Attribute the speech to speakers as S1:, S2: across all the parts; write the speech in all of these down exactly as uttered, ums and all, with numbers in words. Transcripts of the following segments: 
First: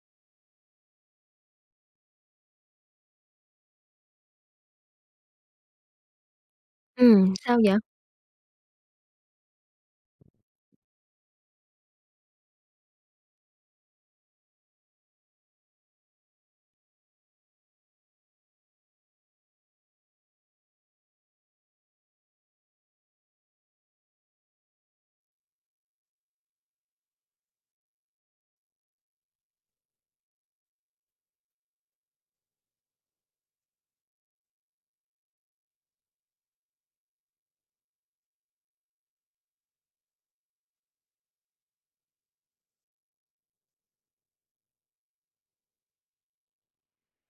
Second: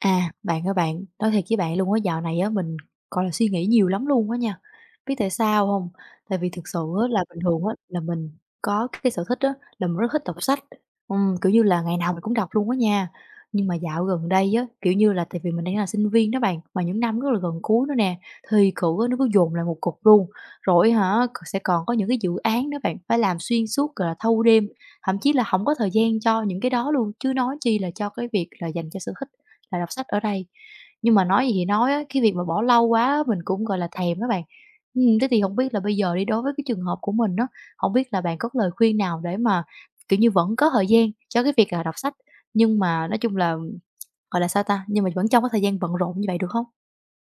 S1: À, bạn ơi bạn, nói thiệt với bạn luôn á, dạo này á mình, gọi là, suy nghĩ nhiều lắm luôn á nha. Biết tại sao không? Tại vì thực sự á là
S2: Ừm,
S1: bình
S2: sao
S1: thường á
S2: vậy?
S1: là mình có cái sở thích á là mình rất thích đọc sách, ừm, kiểu như là, ngày nào mình cũng đọc luôn á nha. Nhưng mà dạo gần đây á, kiểu như là, tại vì mình đang là sinh viên đó bạn, mà những năm rất là gần cuối nữa nè, thì cử á nó cứ dồn lại một cục luôn. Rồi hả, sẽ còn có những cái dự án đó bạn, phải làm xuyên suốt, gọi là, thâu đêm, thậm chí là không có thời gian cho những cái đó luôn, chứ nói chi là cho cái việc là dành cho sở thích là đọc sách ở đây. Nhưng mà nói gì thì nói á, cái việc mà bỏ lâu quá á, mình cũng, gọi là, thèm á bạn. Ừm, thế thì không biết là bây giờ đi, đối với cái trường hợp của mình á, không biết là bạn có lời khuyên nào để mà, kiểu như, vẫn có thời gian cho cái việc, là đọc sách, nhưng mà nói chung là, gọi là, sao ta, nhưng mà vẫn trong cái thời gian bận rộn như vậy được không?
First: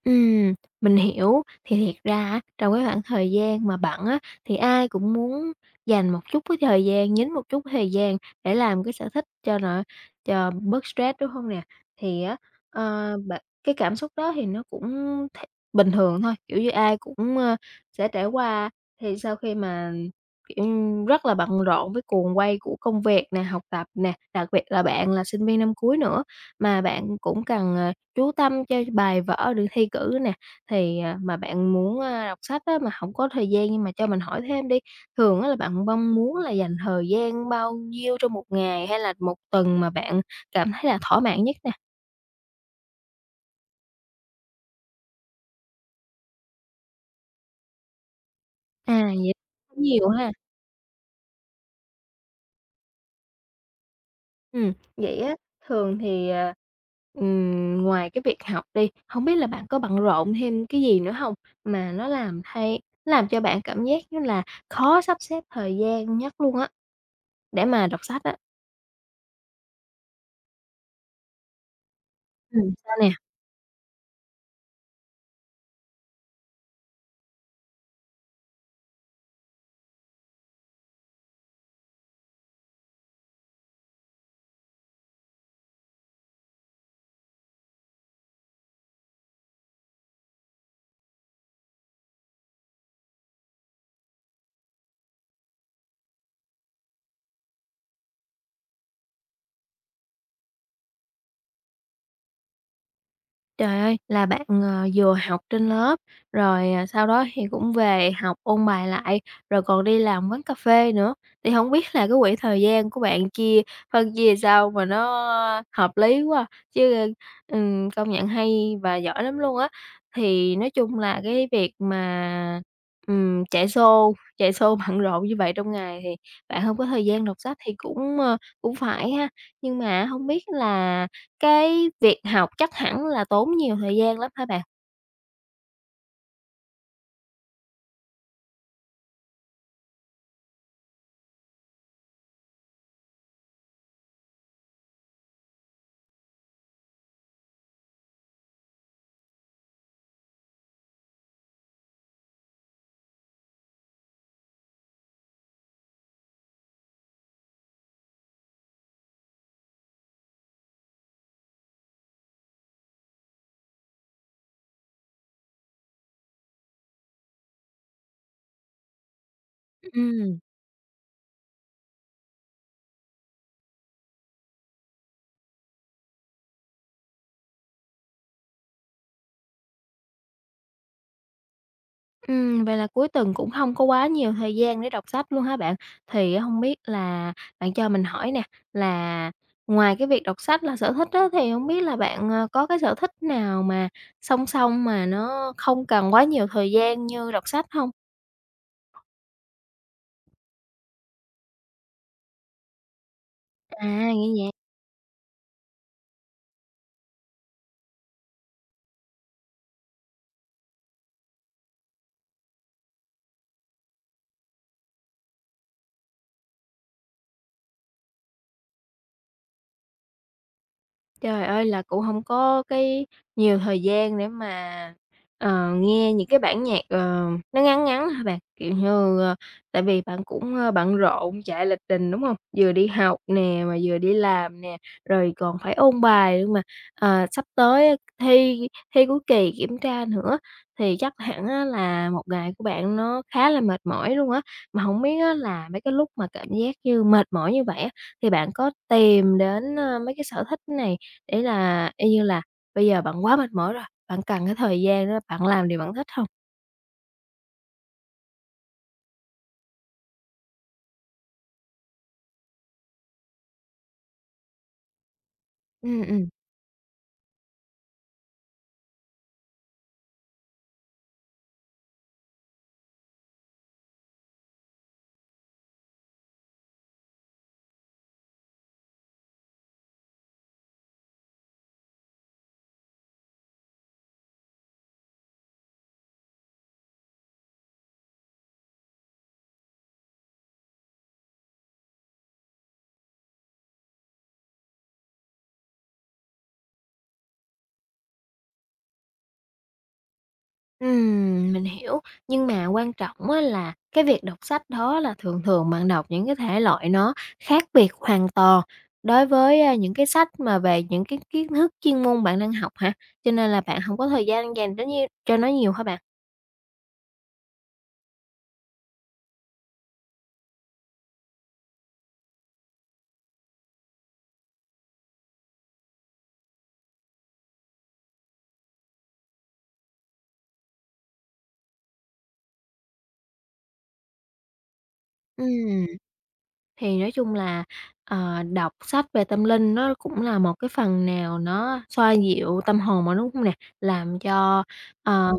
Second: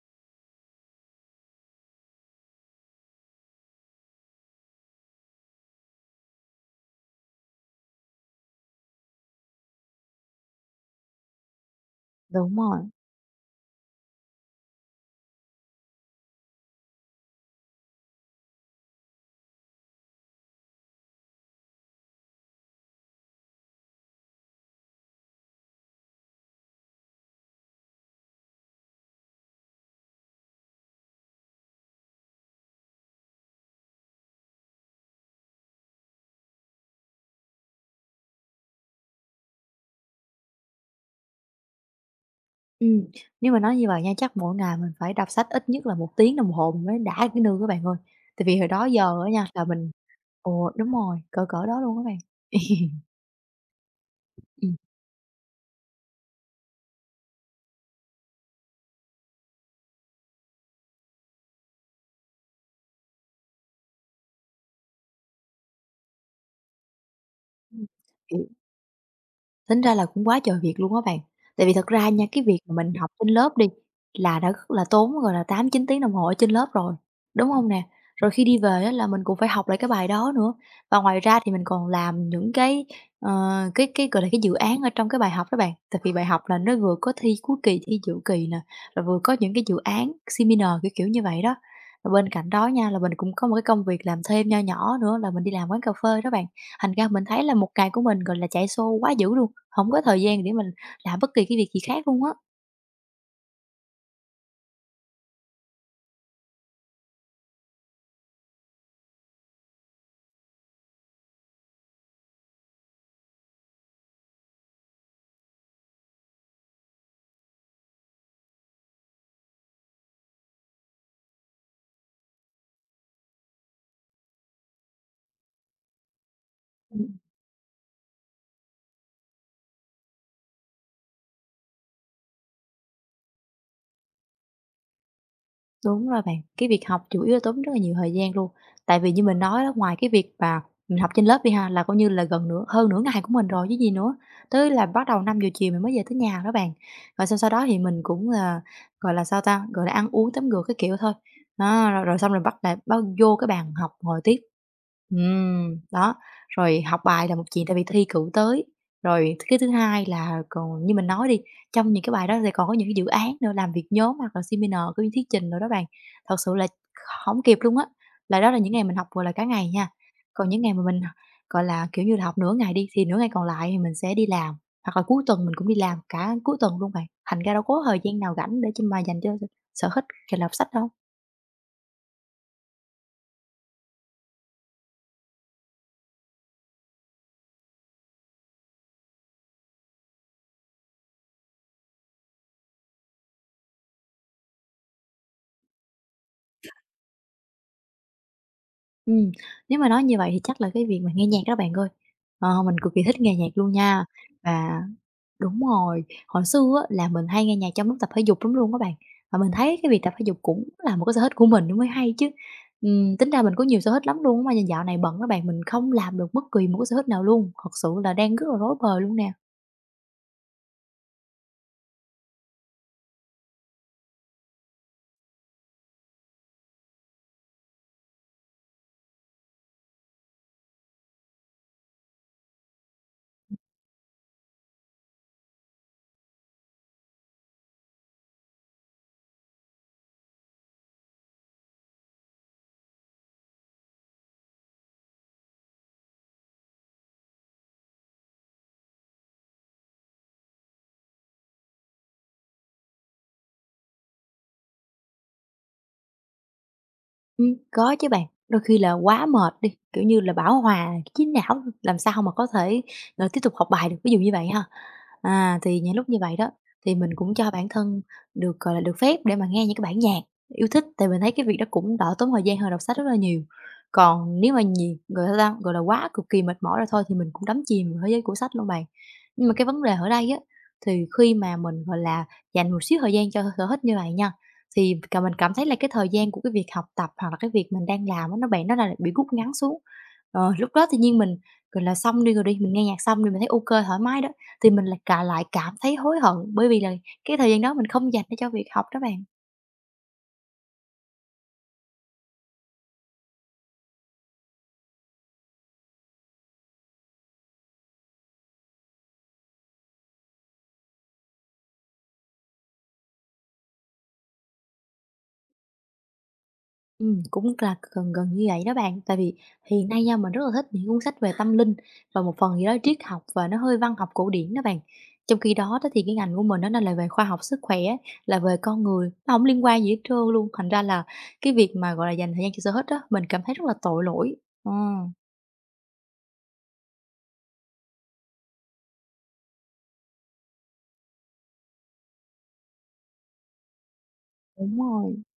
S2: Ừm, mình hiểu. Thì thiệt ra á, trong cái khoảng thời gian mà bận á, thì ai cũng muốn dành một chút cái thời gian, nhín một chút thời gian để làm cái sở thích cho nó cho bớt stress, đúng hông nè? Thì á,
S1: Đúng rồi,
S2: ờ, bạn cái cảm xúc đó thì nó cũng th bình thường thôi, kiểu như, ai cũng, ơ, sẽ trải qua. Thì sau khi mà, kiểu, rất là bận rộn với cuồng quay của công việc nè, học tập nè, đặc biệt là bạn là sinh viên năm cuối nữa, mà bạn cũng cần, ờ chú tâm cho bài vở được thi cử nè, thì, à, mà bạn muốn, a, đọc sách á, mà không có thời gian nhưng mà cho mình hỏi thêm đi, thường á là bạn mong muốn là dành thời gian bao nhiêu trong một ngày hay là một tuần mà bạn cảm thấy là thỏa mãn nhất nè?
S1: ừm, nếu mà nói như vậy nha, chắc mỗi ngày mình phải đọc sách ít nhất là một tiếng đồng hồ mình mới đã cái nương các bạn ơi. Tại vì hồi đó
S2: À,
S1: giờ á
S2: vậy
S1: nha, là
S2: cũng
S1: mình
S2: nhiều ha.
S1: ồ, đúng rồi, cỡ cỡ đó luôn các bạn.
S2: Ừm,
S1: Ừm,
S2: vậy á, thường thì, à, ừm, ngoài cái việc học đi, không biết là bạn có bận rộn thêm cái gì nữa không. Mà nó làm thay làm cho bạn cảm giác như là khó sắp xếp thời gian nhất luôn á, để
S1: ừm.
S2: mà đọc sách á.
S1: Tính ra là cũng quá trời việc luôn á bạn. Tại vì thật ra nha, cái việc
S2: Ừm,
S1: mà mình
S2: sao
S1: học
S2: nè?
S1: trên lớp đi, là đã rất là tốn, gọi là, tám chín tiếng đồng hồ ở trên lớp rồi, đúng không nè? Rồi khi đi về á là mình cũng phải học lại cái bài đó nữa. Và ngoài ra thì mình còn làm những cái, ờ, cái cái, gọi là, cái dự án ở trong cái bài học đó bạn. Tại vì bài học là nó vừa có thi cuối kỳ, thi dự kỳ nè, rồi vừa có những cái dự án seminar, kiểu, kiểu như vậy đó. Và bên cạnh đó nha, là mình cũng có một cái công việc làm thêm nho nhỏ nữa là mình đi làm quán cà phê đó bạn. Thành ra mình thấy là một ngày của mình, gọi là, chạy xô quá dữ luôn, không có thời gian để mình làm bất kỳ cái việc gì khác luôn á.
S2: Trời ơi, là bạn, ờ, vừa học trên lớp, rồi, à, sau đó thì cũng về học ôn bài lại, rồi còn đi làm quán cà phê nữa, thì không biết là cái quỹ thời gian của bạn chia phân chia sao mà nó hợp lý quá, à. Chứ, ừm, công nhận hay và giỏi lắm luôn á. Thì nói chung là cái việc mà, ừm, chạy xô chạy xô bận rộn như vậy trong ngày thì bạn không có thời
S1: Ừm.
S2: gian đọc sách thì cũng, ơ, cũng phải ha. Nhưng mà không biết là cái việc học chắc hẳn là tốn nhiều thời gian lắm hả bạn?
S1: Đúng rồi bạn, cái việc học chủ yếu là tốn rất là nhiều thời gian luôn. Tại vì như mình nói đó, ngoài cái việc mà mình học trên lớp đi ha, là coi như là gần nửa hơn nửa ngày của mình rồi chứ gì nữa. Tới là bắt đầu năm giờ chiều mình mới về tới nhà đó bạn. Rồi sau sau đó thì mình cũng là, gọi là, sao ta, gọi là, ăn uống tắm rửa cái kiểu thôi. Đó, rồi rồi xong rồi bắt lại bao vô cái bàn học ngồi tiếp. Ừm, đó, rồi học bài là một chuyện tại vì thi cử tới. Rồi cái thứ hai là còn như mình nói đi, trong những cái bài đó thì còn có những cái dự án nữa, làm việc nhóm hoặc là seminar, có những thuyết trình rồi đó bạn. Thật sự là hổng kịp luôn á, là đó là những ngày mình học, gọi là, cả ngày nha.
S2: Ừm.
S1: Còn những ngày mà mình h gọi là, kiểu như là, học nửa ngày đi, thì nửa ngày còn lại thì mình sẽ đi làm, hoặc là cuối tuần mình cũng đi làm cả cuối tuần luôn bạn, thành ra đâu có thời gian nào rảnh để cho mà dành cho s sở thích, là, đọc sách đâu.
S2: Ừm, vậy là cuối tuần cũng không có quá nhiều thời gian để đọc sách luôn hả bạn? Thì á hông biết là bạn cho mình hỏi nè, là ngoài cái việc đọc sách là sở thích á, thì không biết là bạn, ờ, có cái sở thích nào mà song song mà nó không cần quá nhiều thời gian như đọc sách không?
S1: Ừm, nếu mà nói như vậy thì chắc là cái việc mà nghe nhạc đó bạn ơi, ờ, mình cực kỳ thích nghe nhạc luôn
S2: À,
S1: nha.
S2: nghe vậy.
S1: Và Đúng rồi, hồi xưa á là mình hay nghe nhạc trong lúc tập thể dục lắm luôn các bạn, và mình thấy cái việc tập thể dục cũng là một cái sở thích của mình nó mới hay chứ. Ừm, tính ra mình có nhiều sở thích lắm luôn á, mà dạo này bận các bạn, mình không làm được bất kỳ một cái sở thích nào luôn, thật sự là đang rất là rối bời luôn nè.
S2: Trời ơi, là cũng hổng có cái nhiều thời gian để mà, ờ, nghe những cái bản nhạc, ờ, nó ngắn ngắn hả bạn? Kiểu như, ờ, tại vì bạn cũng, ơ, bận rộn chạy lịch trình, đúng hông? Vừa đi học nè, mà vừa đi làm nè, rồi còn phải ôn bài nữa mà, ờ, sắp tới á thi thi cuối kỳ, kiểm tra nữa, thì chắc hẳn á là một ngày của bạn nó khá là mệt mỏi luôn á. Mà hổng biết á là mấy cái lúc mà cảm giác như mệt mỏi như vậy á, thì bạn có tìm đến, ơ, mấy cái sở thích này để là y như là bây giờ bạn quá mệt mỏi rồi, bạn cần cái thời gian đó bạn làm điều bạn thích không?
S1: Ừm, có chứ bạn, đôi khi là quá mệt đi, kiểu như là, bão hòa trí não, làm sao mà có thể, ờ, tiếp tục học bài được, ví dụ như vậy ha. À, thì
S2: Ừ,
S1: những lúc như
S2: ừm.
S1: vậy đó, thì mình cũng cho bản thân được, gọi là, được phép để mà nghe những cái bản nhạc yêu thích, tại mình thấy cái việc đó cũng đỡ tốn thời gian hơn đọc sách rất là nhiều. Còn nếu mà nhiều gọi là sao gọi là, quá cực kỳ mệt mỏi rồi thôi thì mình cũng đắm chìm vào thế giới của sách luôn bạn. Nhưng mà cái vấn đề ở đây á, thì khi mà mình, gọi là, dành một xíu thời gian cho sở thích như vậy nha, thì cả mình cảm thấy là cái thời gian của cái việc học tập hoặc là cái việc mình đang làm á, nó bạn nó là bị rút ngắn xuống. Ờ, lúc đó tự nhiên mình, gọi là, xong đi rồi đi, mình nghe nhạc xong rồi mình thấy ok thoải mái đó, thì mình lại cả lại cảm thấy hối hận, bởi vì là cái thời gian đó mình không dành để cho việc học đó bạn.
S2: Ừm, mình hiểu, nhưng mà quan trọng á là cái việc đọc sách đó là thường thường bạn đọc những cái thể loại nó khác biệt hoàn toàn đối với, a, những cái sách mà về những cái kiến thức chuyên môn bạn đang học hả? Cho nên là bạn không có thời gian dành đến nhiêu cho nó nhiều hả bạn?
S1: Ừm, cũng là gần gần như vậy đó bạn. Tại vì hiện nay nha, mình rất là thích những cuốn sách về tâm linh và một phần gì đó triết học và nó hơi văn học cổ điển đó bạn. Trong khi đó đó thì cái ngành của mình á, nó là về khoa học sức khỏe, là về con người, nó không liên quan gì hết trơn luôn, thành ra là cái việc mà, gọi là, dành thời gian cho sở thích á, mình cảm thấy rất là tội lỗi. Ờ.
S2: Ừm. Thì nói chung là, ờ, đọc sách về tâm linh nó cũng là một cái phần nào nó xoa dịu tâm hồn mà đúng hông nè? Làm cho,
S1: Đúng rồi.
S2: ờm,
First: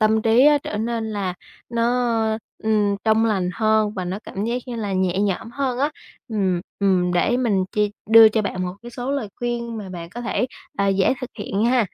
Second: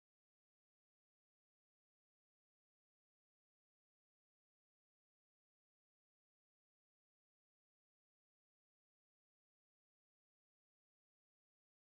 S2: tâm trí á trở nên là nó, ừm, trong lành hơn và nó cảm giác như là nhẹ nhõm hơn á. Ừm, ừm, để mình chia đưa cho bạn một cái số lời khuyên mà bạn có thể, à, dễ thực hiện ha.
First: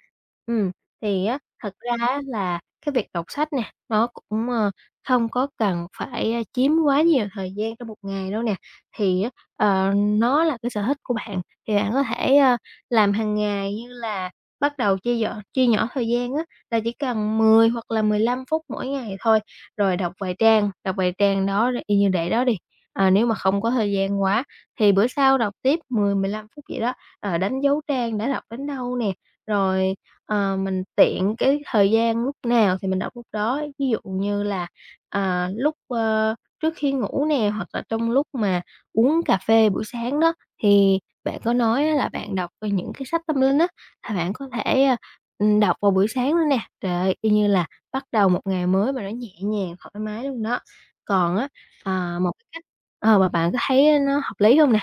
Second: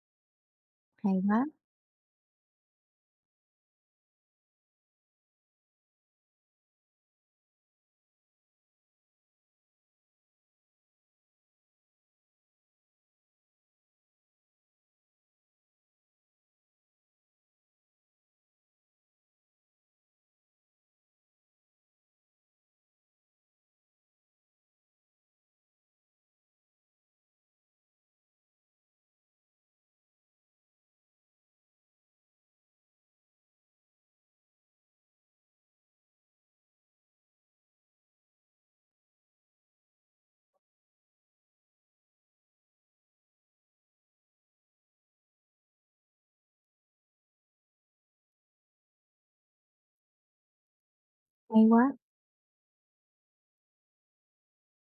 S2: Ừm,
S1: Hay
S2: thì á,
S1: quá!
S2: thật ra á là cái việc đọc sách nè, nó cũng, ờ không có cần phải, a, chiếm quá nhiều thời gian trong một ngày đâu nè, thì á, ờ, nó là cái sở thích của bạn, thì bạn có thể, ơ, làm hàng ngày như là bắt đầu chia nhỏ, chia nhỏ thời gian á, là chỉ cần mười hoặc là mười lăm phút mỗi ngày thôi, rồi đọc vài trang, đọc vài trang đó rồi y như để đó đi. Ờ, nếu mà không có thời gian quá thì bữa sau đọc tiếp mười, mười lăm phút vậy đó, ờ, đánh dấu trang đã đọc đến đâu nè, rồi, ờ, mình tiện cái thời gian lúc nào thì mình đọc lúc đó. Ví dụ như là À, lúc, ơ, trước khi ngủ nè, hoặc là trong lúc mà uống cà phê buổi sáng đó, thì bạn có nói á là bạn đọc về những cái sách tâm linh á, là bạn có thể, a, ừm, đọc vào buổi sáng luôn nè. Trời ơi, y như là bắt đầu một ngày mới mà nó nhẹ nhàng, thoải mái luôn đó. Còn á,
S1: Hay quá!
S2: à, một cái cách ờ, mà bạn có thấy nó hợp lý không nè?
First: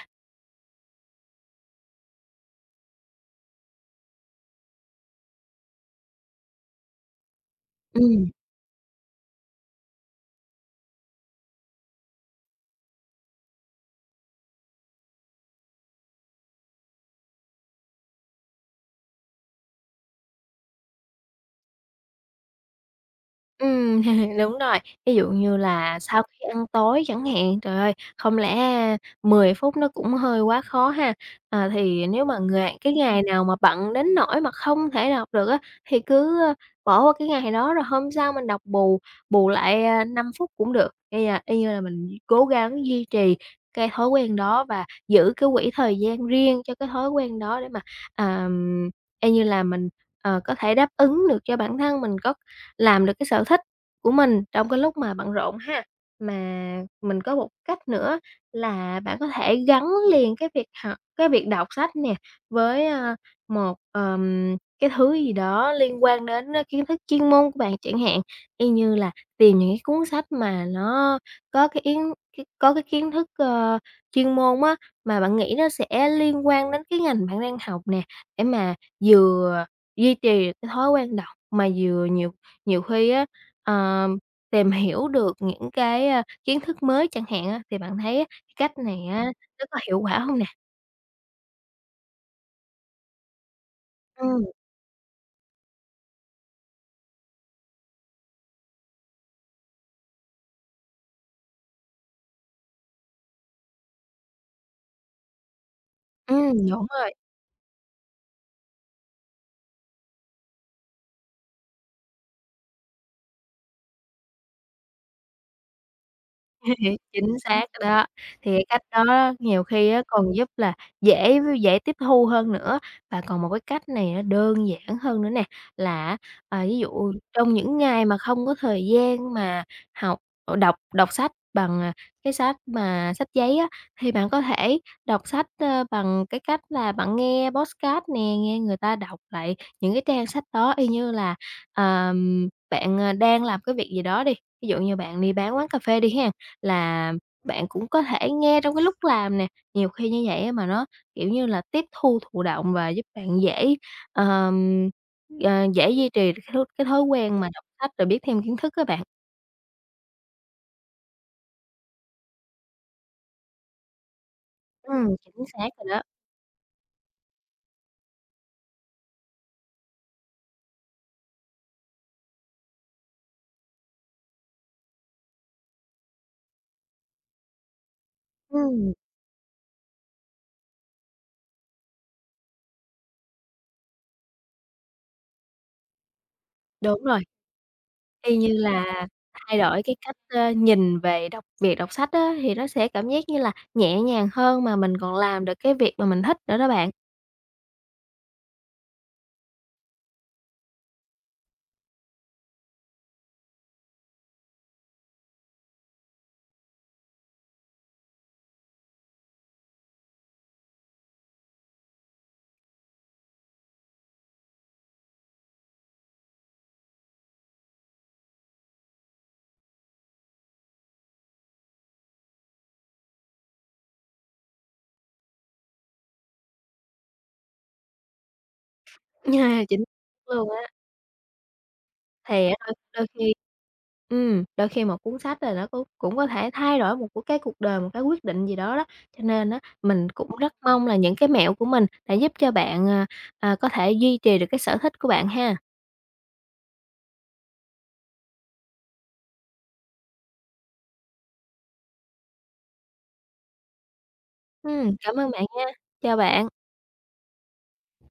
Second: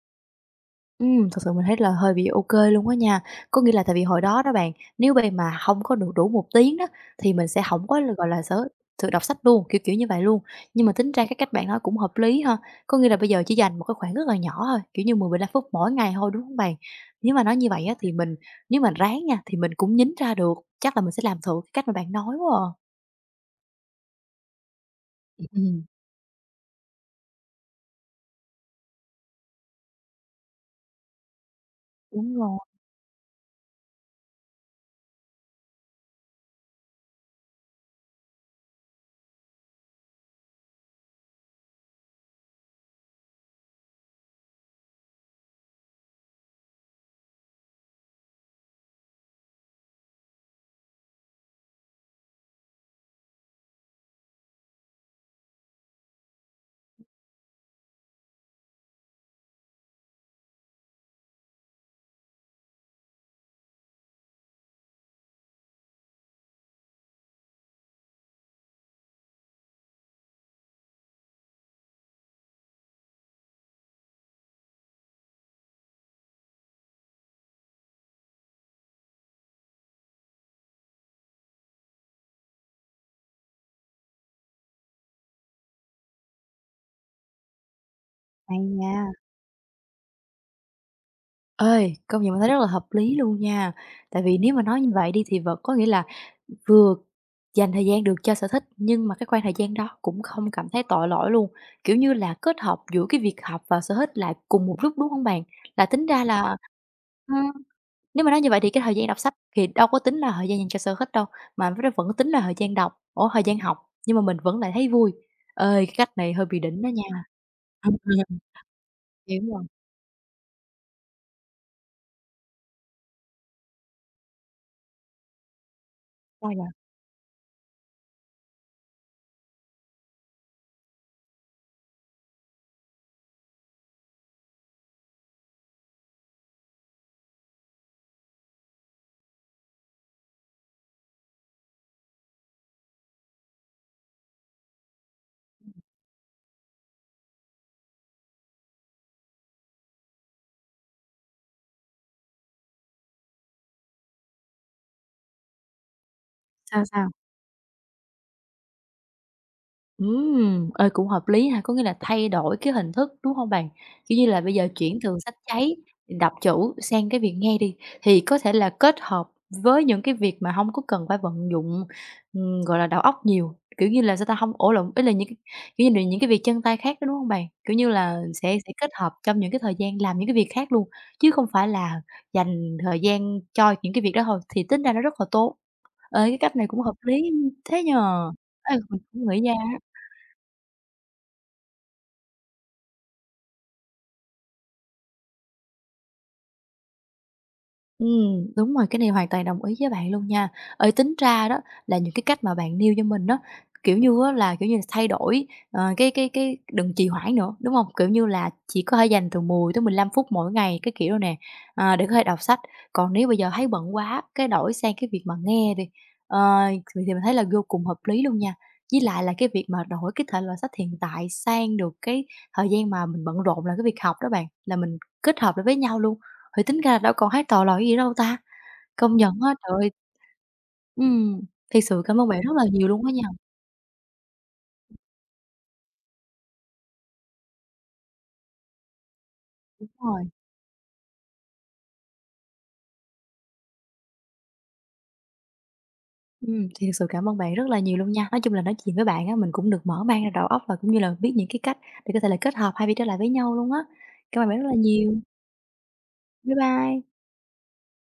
S1: Ừm, thực sự mình thấy là hơi bị ô kê luôn á nha. Có nghĩa là tại vì hồi đó đó bạn, nếu bây mà hông có được đủ một tiếng đó, thì mình sẽ hổng có, gọi
S2: Ừm.
S1: là, sở sự đọc sách luôn, kiểu, kiểu như vậy luôn. Nhưng mà tính ra cái cách bạn nói cũng hợp lý ha, có nghĩa là bây giờ chỉ dành một cái khoảng rất là nhỏ thôi, kiểu như mười mười lăm phút mỗi ngày thôi, đúng hông bạn? Nếu mà nói như vậy á thì mình nếu mà ráng nha, thì mình cũng nhín ra được, chắc là mình sẽ làm thử cái cách mà bạn nói quá à.
S2: Ừm, đúng rồi. Ví dụ như
S1: Ừm,
S2: là sau khi ăn tối chẳng hạn, trời ơi, không lẽ mười phút nó cũng hơi quá khó ha? Ờ, thì nếu
S1: đúng
S2: mà
S1: rồi,
S2: ngày cái ngày nào mà bận đến nỗi mà không thể đọc được á, thì cứ, ơ, bỏ qua cái ngày đó rồi hôm sau mình đọc bù, bù lại, a, năm phút cũng được. Bây giờ y như là mình cố gắng duy trì cái thói quen đó và giữ cái quỹ thời gian riêng cho cái thói quen đó để mà, ờm, y như là mình, ờ, có thể đáp ứng được cho bản thân mình có làm được cái sở thích của mình trong cái lúc mà bận rộn ha. Mà mình có một cách nữa là bạn có thể gắn liền cái việc học cái việc đọc sách nè, với, a, một, ờm, cái thứ gì đó liên quan đến á kiến thức chuyên môn của bạn chẳng hạn, y như là tìm những cái cuốn sách mà nó có cái yến cái có cái kiến thức, ơ, chuyên môn á, mà bạn nghĩ nó sẽ liên quan đến cái ngành bạn đang học nè, để mà vừa duy trì được cái thói quen đọc mà vừa nhiều nhiều khi á, ờ, tìm hiểu được những cái, a, kiến thức mới chẳng hạn á, thì bạn thấy á, cái
S1: hay
S2: cách này
S1: nha.
S2: á, nó có hiệu quả không nè?
S1: Ơi, công nhận mình thấy rất là hợp lý luôn nha. Tại vì
S2: Ừm,
S1: nếu mà nói như vậy đi thì vẫn có nghĩa là vừa dành thời gian được cho sở thích, nhưng mà cái khoảng thời gian đó cũng không cảm thấy tội lỗi luôn. Kiểu như là, kết hợp giữa cái việc học và sở thích lại cùng một lúc, đúng không bạn? Là tính ra
S2: ừm,
S1: là
S2: đúng rồi.
S1: ừm, nếu mà nói như vậy thì cái thời gian đọc sách thì đâu có tính là thời gian dành cho sở thích đâu, mà nó vẫn tính là thời gian đọc ủa, thời gian học, nhưng mà mình vẫn lại thấy vui. Ơi, cái cách này hơi bị đỉnh đó nha.
S2: Chính xác rồi đó. Thì cái cách đó
S1: Hiểu rồi,
S2: nhiều khi á còn giúp là dễ dễ tiếp thu hơn nữa. Và còn một cái cách này nó đơn giản hơn nữa nè, là
S1: sao
S2: à,
S1: vậy?
S2: ví dụ trong những ngày mà không có thời gian mà học ờ, đọc đọc sách bằng, à, cái sách mà sách giấy á, thì bạn có thể đọc sách, ơ, bằng cái cách là bạn nghe podcast nè, nghe người ta đọc lại những cái trang sách đó y như là, ờm, bạn, à, đang làm cái việc gì đó đi, ví dụ như bạn đi bán quán cà phê đi ha là bạn cũng có thể nghe trong cái lúc làm nè, nhiều khi như vậy á mà nó, kiểu như là, tiếp thu thụ động và giúp bạn dễ, ờm, ờ, dễ duy trì cái thói
S1: Sao,
S2: cái thói
S1: sao?
S2: quen mà đọc sách rồi biết thêm kiến thức các bạn.
S1: Ừm, ơi cũng hợp lý ha, có nghĩa là thay đổi cái hình thức, đúng không bạn? Kiểu như là, bây giờ chuyển
S2: Ừm,
S1: từ sách
S2: chính xác
S1: giấy,
S2: rồi đó.
S1: đọc chữ sang cái việc nghe đi, thì có thể là kết hợp với những cái việc mà không có cần phải vận dụng, ừm, gọi là, đầu óc nhiều, kiểu như là, sao ta, không ổ lộn, ý là những cái kiểu như là, những cái việc chân tay khác đó, đúng không bạn? Kiểu như là, sẽ sẽ kết
S2: Ừm,
S1: hợp trong những cái thời gian làm những cái việc khác luôn, chứ không phải là dành thời gian cho những cái việc đó thôi, thì tính ra nó rất là tốt. Ơi cái cách này cũng hợp
S2: đúng rồi,
S1: lý thế nhỉ?
S2: y như
S1: Ê, mình
S2: là
S1: cũng nghĩ ra.
S2: thay đổi cái cách, ơ, nhìn về đọc việc đọc sách á, thì nó sẽ cảm giác như là nhẹ nhàng hơn mà mình còn làm được cái việc mà mình thích nữa đó bạn.
S1: Ừm, đúng rồi, cái này hoàn toàn đồng ý với bạn luôn nha. Ờ, tính ra đó là những cái cách mà bạn nêu cho mình đó kiểu như á là, kiểu như, là thay đổi, ờ, cái cái cái đừng trì hoãn nữa, đúng không? Kiểu như là, chỉ có thể dành từ mười tới mười lăm phút mỗi ngày, cái kiểu đó nè, à, để có thể đọc sách. Còn nếu bây giờ thấy bận quá, cái đổi sang cái việc mà nghe đi, ờ, thì thì mình thấy là vô cùng hợp lý luôn nha. Với lại là cái việc mà đổi cái thể loại sách hiện tại sang được cái thời gian mà mình bận rộn là cái việc học đó bạn, là mình kết hợp lại với nhau luôn. Thì tính ra là đâu còn hát tò lò gì đâu ta, công nhận á, trời
S2: Chính
S1: ơi.
S2: xác luôn á.
S1: Ừm, thiệt sự cảm ơn bạn
S2: Thì
S1: rất
S2: á
S1: là
S2: đôi
S1: nhiều luôn
S2: đôi
S1: á nha,
S2: khi ừm, đôi khi một cuốn sách là nó cũng cũng có thể thay đổi một của cái cuộc đời, một cái quyết định gì đó đó. Cho nên á,
S1: đúng
S2: mình
S1: rồi,
S2: cũng rất mong là những cái mẹo của mình đã giúp cho bạn, à, à, có thể duy trì được cái sở thích của bạn ha.
S1: ừm, thì thực sự cảm ơn bạn rất là nhiều luôn nha. Nói chung là nói chuyện với bạn á, mình cũng được mở mang ra đầu óc và cũng như là biết những cái cách để có thể là kết hợp hai việc đó lại với nhau luôn á. Cảm ơn bạn rất là
S2: Ừm,
S1: nhiều.
S2: cảm ơn bạn nha, chào bạn.
S1: Bye bye.